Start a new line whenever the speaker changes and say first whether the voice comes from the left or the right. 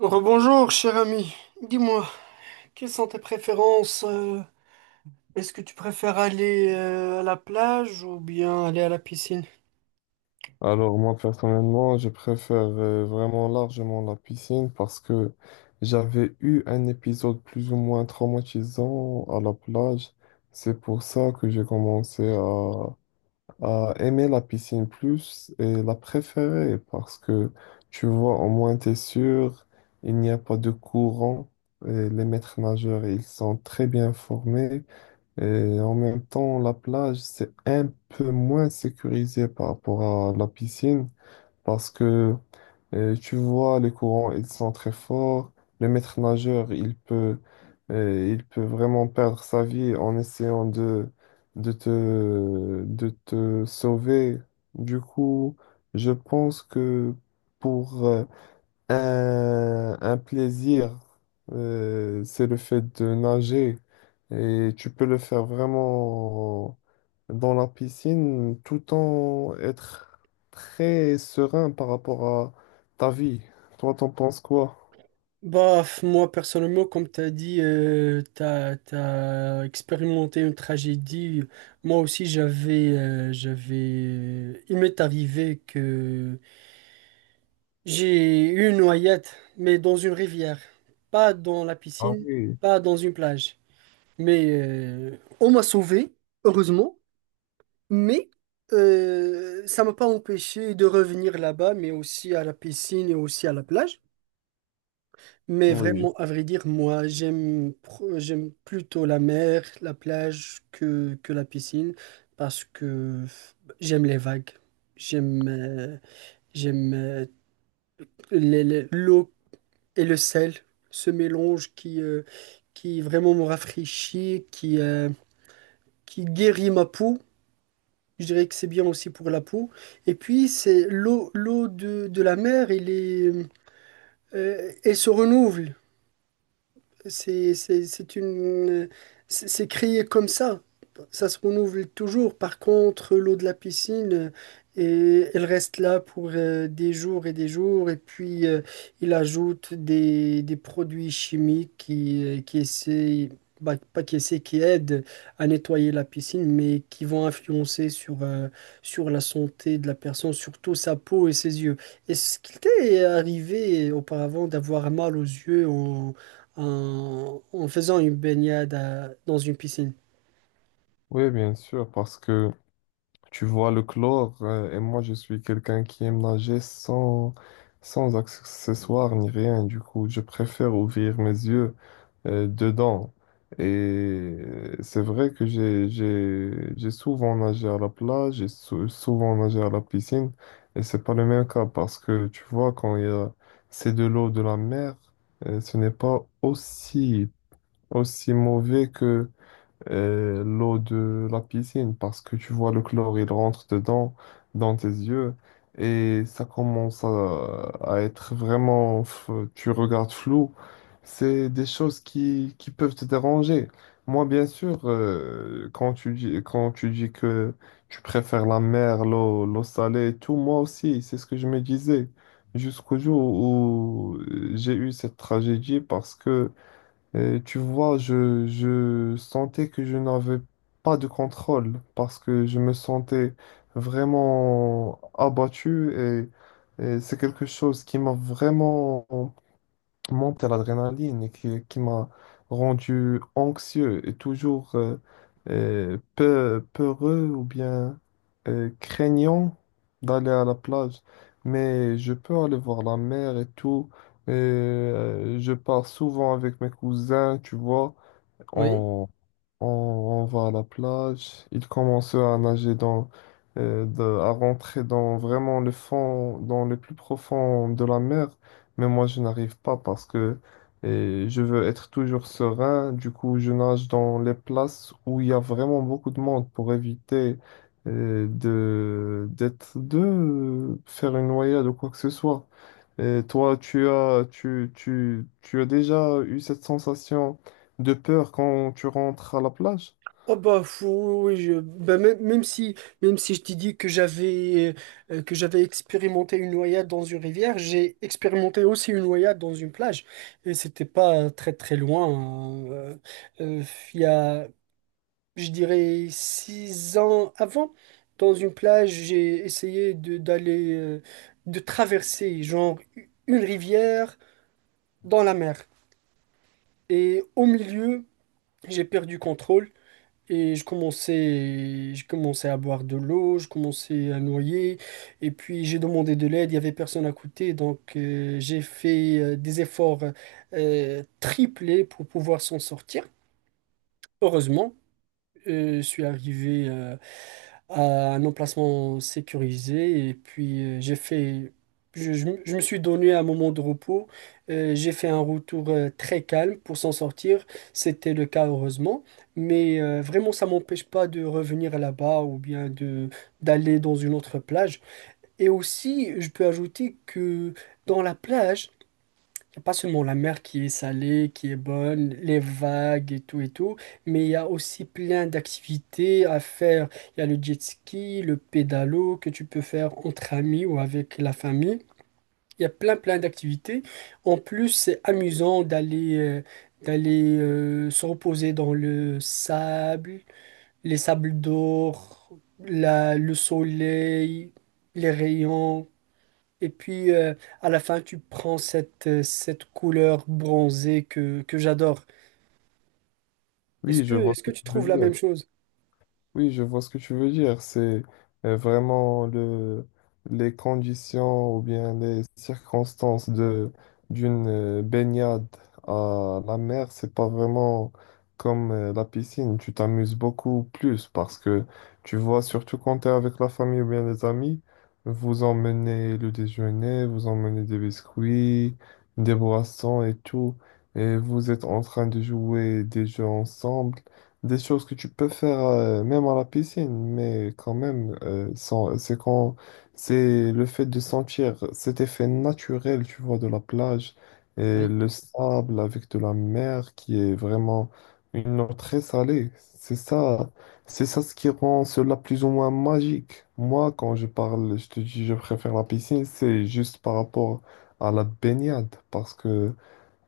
right: Rebonjour, cher ami. Dis-moi, quelles sont tes préférences? Est-ce que tu préfères aller à la plage ou bien aller à la piscine?
left: Alors moi personnellement, je préfère vraiment largement la piscine parce que j'avais eu un épisode plus ou moins traumatisant à la plage. C'est pour ça que à aimer la piscine plus et la préférer parce que tu vois, au moins t'es sûr, il n'y a pas de courant. Et les maîtres nageurs, ils sont très bien formés. Et en même temps, la plage, c'est un peu moins sécurisé par rapport à la piscine. Parce que tu vois, les courants, ils sont très forts. Le maître nageur, il peut, Il peut vraiment perdre sa vie en essayant de te sauver. Du coup, je pense que pour un plaisir, c'est le fait de nager. Et tu peux le faire vraiment dans la piscine tout en être très serein par rapport à ta vie. Toi, t'en penses quoi?
right: Moi personnellement, comme t'as dit, t'as expérimenté une tragédie. Moi aussi, j'avais, il m'est arrivé que j'ai eu une noyade, mais dans une rivière, pas dans la
left: Ah
right: piscine,
left: oui,
right: pas dans une plage. Mais on m'a sauvé, heureusement, mais ça m'a pas empêché de revenir là-bas, mais aussi à la piscine et aussi à la plage. Mais
left: oui.
right: vraiment, à vrai dire, moi, j'aime plutôt la mer, la plage que la piscine, parce que j'aime les vagues, j'aime euh, j'aime l'eau et le sel, ce mélange qui vraiment me rafraîchit, qui guérit ma peau. Je dirais que c'est bien aussi pour la peau. Et puis, c'est l'eau, de la mer, elle est, elle se renouvelle. C'est une, c'est créé comme ça. Ça se renouvelle toujours. Par contre, l'eau de la piscine, elle reste là pour des jours. Et puis, il ajoute des produits chimiques qui essaient, bah, pas qui essaient, qui aident à nettoyer la piscine, mais qui vont influencer sur la santé de la personne, surtout sa peau et ses yeux. Est-ce qu'il t'est arrivé auparavant d'avoir mal aux yeux en faisant une baignade dans une piscine.
left: Oui, bien sûr, parce que tu vois le chlore, et moi je suis quelqu'un qui aime nager sans, sans accessoires ni rien. Du coup, je préfère ouvrir mes yeux dedans. Et c'est vrai que j'ai souvent nagé à la plage, souvent nagé à la piscine. Et c'est pas le même cas parce que tu vois, quand il y a, c'est de l'eau de la mer, ce n'est pas aussi, aussi mauvais l'eau de la piscine parce que tu vois le chlore, il rentre dedans, dans tes yeux, et à être vraiment, tu regardes flou. C'est des choses qui peuvent te déranger. Moi, bien sûr, quand tu dis que tu préfères la mer, l'eau, l'eau salée et tout, moi aussi, c'est ce que je me disais. Jusqu'au jour où j'ai eu cette tragédie parce que et tu vois, je sentais que je n'avais pas de contrôle parce que je me sentais vraiment et c'est quelque chose qui m'a vraiment monter l'adrénaline et qui m'a rendu anxieux et peureux ou bien craignant d'aller à la plage. Mais je peux aller voir la mer et tout. Et, je pars souvent avec mes cousins, tu vois.
right: Oui.
left: On va à la plage. Ils commencent à à rentrer dans vraiment le fond, dans le plus profond de la mer. Mais moi, je n'arrive pas parce que je veux être toujours serein. Du coup, je nage dans les places où il y a vraiment beaucoup de monde pour éviter de faire une noyade ou quoi que ce soit. Et toi, tu as déjà eu cette sensation? De peur quand tu rentres à la plage?
right: Oh bah fou, oui, même, même si je t'ai dit que j'avais expérimenté une noyade dans une rivière, j'ai expérimenté aussi une noyade dans une plage et c'était pas très très loin, hein. Euh, il y a, je dirais, 6 ans avant, dans une plage, j'ai essayé de d'aller de traverser genre une rivière dans la mer, et au milieu j'ai perdu contrôle et je commençais à boire de l'eau, je commençais à noyer. Et puis j'ai demandé de l'aide, il n'y avait personne à côté. Donc j'ai fait des efforts triplés pour pouvoir s'en sortir. Heureusement, je suis arrivé à un emplacement sécurisé. Et puis, j'ai fait, je me suis donné un moment de repos. J'ai fait un retour très calme pour s'en sortir. C'était le cas, heureusement. Mais vraiment, ça m'empêche pas de revenir là-bas ou bien de d'aller dans une autre plage. Et aussi, je peux ajouter que dans la plage, pas seulement la mer qui est salée, qui est bonne, les vagues et tout, mais il y a aussi plein d'activités à faire. Il y a le jet ski, le pédalo que tu peux faire entre amis ou avec la famille. Il y a plein plein d'activités. En plus, c'est amusant d'aller se reposer dans le sable, les sables d'or, le soleil, les rayons. Et puis à la fin, tu prends cette couleur bronzée que j'adore.
left: Oui, je vois
right: Est-ce que
left: ce que tu
right: tu
left: veux
right: trouves la
left: dire.
right: même chose?
left: Oui, je vois ce que tu veux dire. C'est euh, vraiment le, les conditions ou bien les circonstances de d'une baignade à la mer, c'est pas vraiment comme la piscine. Tu t'amuses beaucoup plus parce que tu vois, surtout quand tu es avec la famille ou bien les amis, vous emmenez le déjeuner, vous emmenez des biscuits, des boissons et tout, et vous êtes en train de jouer des jeux ensemble, des choses que tu peux faire même à la piscine, mais quand même, c'est quand c'est le fait de sentir cet effet naturel, tu vois, de la plage et
right: Oui.
left: le sable avec de la mer qui est vraiment une eau très salée. C'est ça ce qui rend cela plus ou moins magique. Moi, quand je parle, je te dis, je préfère la piscine, c'est juste par rapport à la baignade, parce que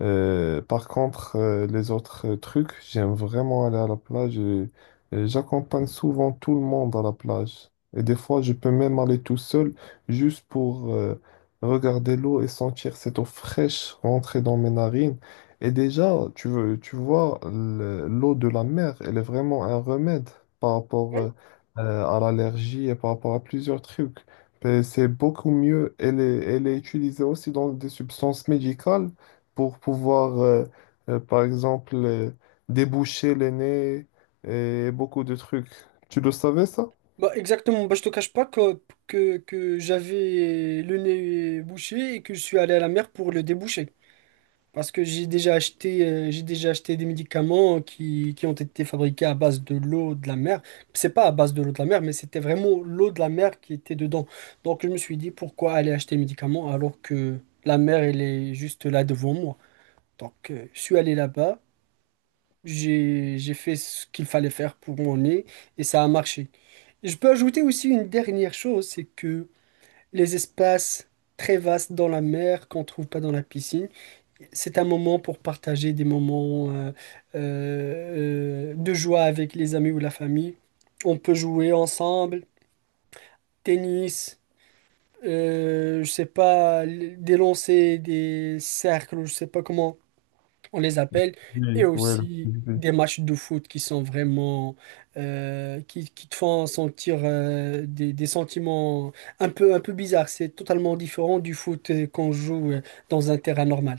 left: par contre, les autres trucs, j'aime vraiment aller à la plage, et j'accompagne souvent tout le monde à la plage. Et des fois, je peux même aller tout seul juste pour regarder l'eau et sentir cette eau fraîche rentrer dans mes narines. Et déjà, tu veux, tu vois, l'eau de la mer, elle est vraiment un remède par rapport
right: Oui.
left: euh, euh, à l'allergie et par rapport à plusieurs trucs. Et c'est beaucoup mieux. Elle est utilisée aussi dans des substances médicales pour pouvoir, par exemple, déboucher le nez et beaucoup de trucs. Tu le savais, ça?
right: Bah, exactement. Bah, je te cache pas que j'avais le nez bouché et que je suis allé à la mer pour le déboucher. Parce que j'ai déjà acheté des médicaments qui ont été fabriqués à base de l'eau de la mer. C'est pas à base de l'eau de la mer, mais c'était vraiment l'eau de la mer qui était dedans. Donc je me suis dit, pourquoi aller acheter des médicaments alors que la mer, elle est juste là devant moi. Donc je suis allé là-bas, j'ai fait ce qu'il fallait faire pour mon nez et ça a marché. Je peux ajouter aussi une dernière chose, c'est que les espaces très vastes dans la mer qu'on trouve pas dans la piscine, c'est un moment pour partager des moments de joie avec les amis ou la famille. On peut jouer ensemble, tennis, je sais pas, des lancers, des cercles, je sais pas comment on les appelle, et
left: Oui, ouais,
right: aussi
left: l'activité.
right: des matchs de foot qui sont vraiment qui te font sentir des sentiments un peu bizarres. C'est totalement différent du foot qu'on joue dans un terrain normal.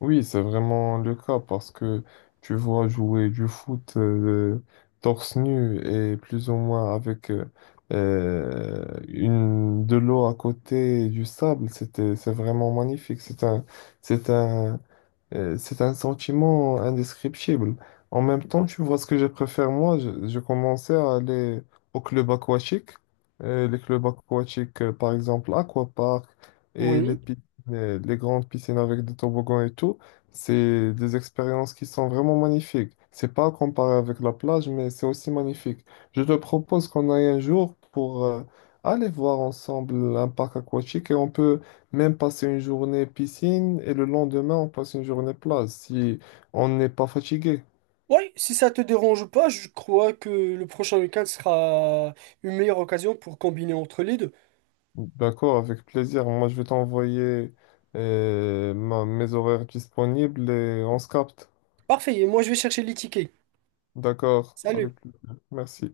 left: Oui, c'est vraiment le cas parce que tu vois jouer du foot torse nu et plus ou moins avec de l'eau à côté et du sable, c'est vraiment magnifique. C'est un, C'est un sentiment indescriptible. En même temps, tu vois ce que je préfère, moi, je commençais à aller au club aquatique. Les clubs aquatiques, par exemple, Aquapark et les
right: Oui.
left: piscines, les grandes piscines avec des toboggans et tout, c'est des expériences qui sont vraiment magnifiques. C'est pas comparé avec la plage, mais c'est aussi magnifique. Je te propose qu'on aille un jour pour aller voir ensemble un parc aquatique et on peut même passer une journée piscine et le lendemain, on passe une journée plage si on n'est pas fatigué.
right: Oui, si ça te dérange pas, je crois que le prochain week-end sera une meilleure occasion pour combiner entre les deux.
left: D'accord, avec plaisir. Moi, je vais t'envoyer mes horaires disponibles et on se capte.
right: Parfait, et moi je vais chercher les tickets.
left: D'accord, avec
right: Salut.
left: plaisir. Merci.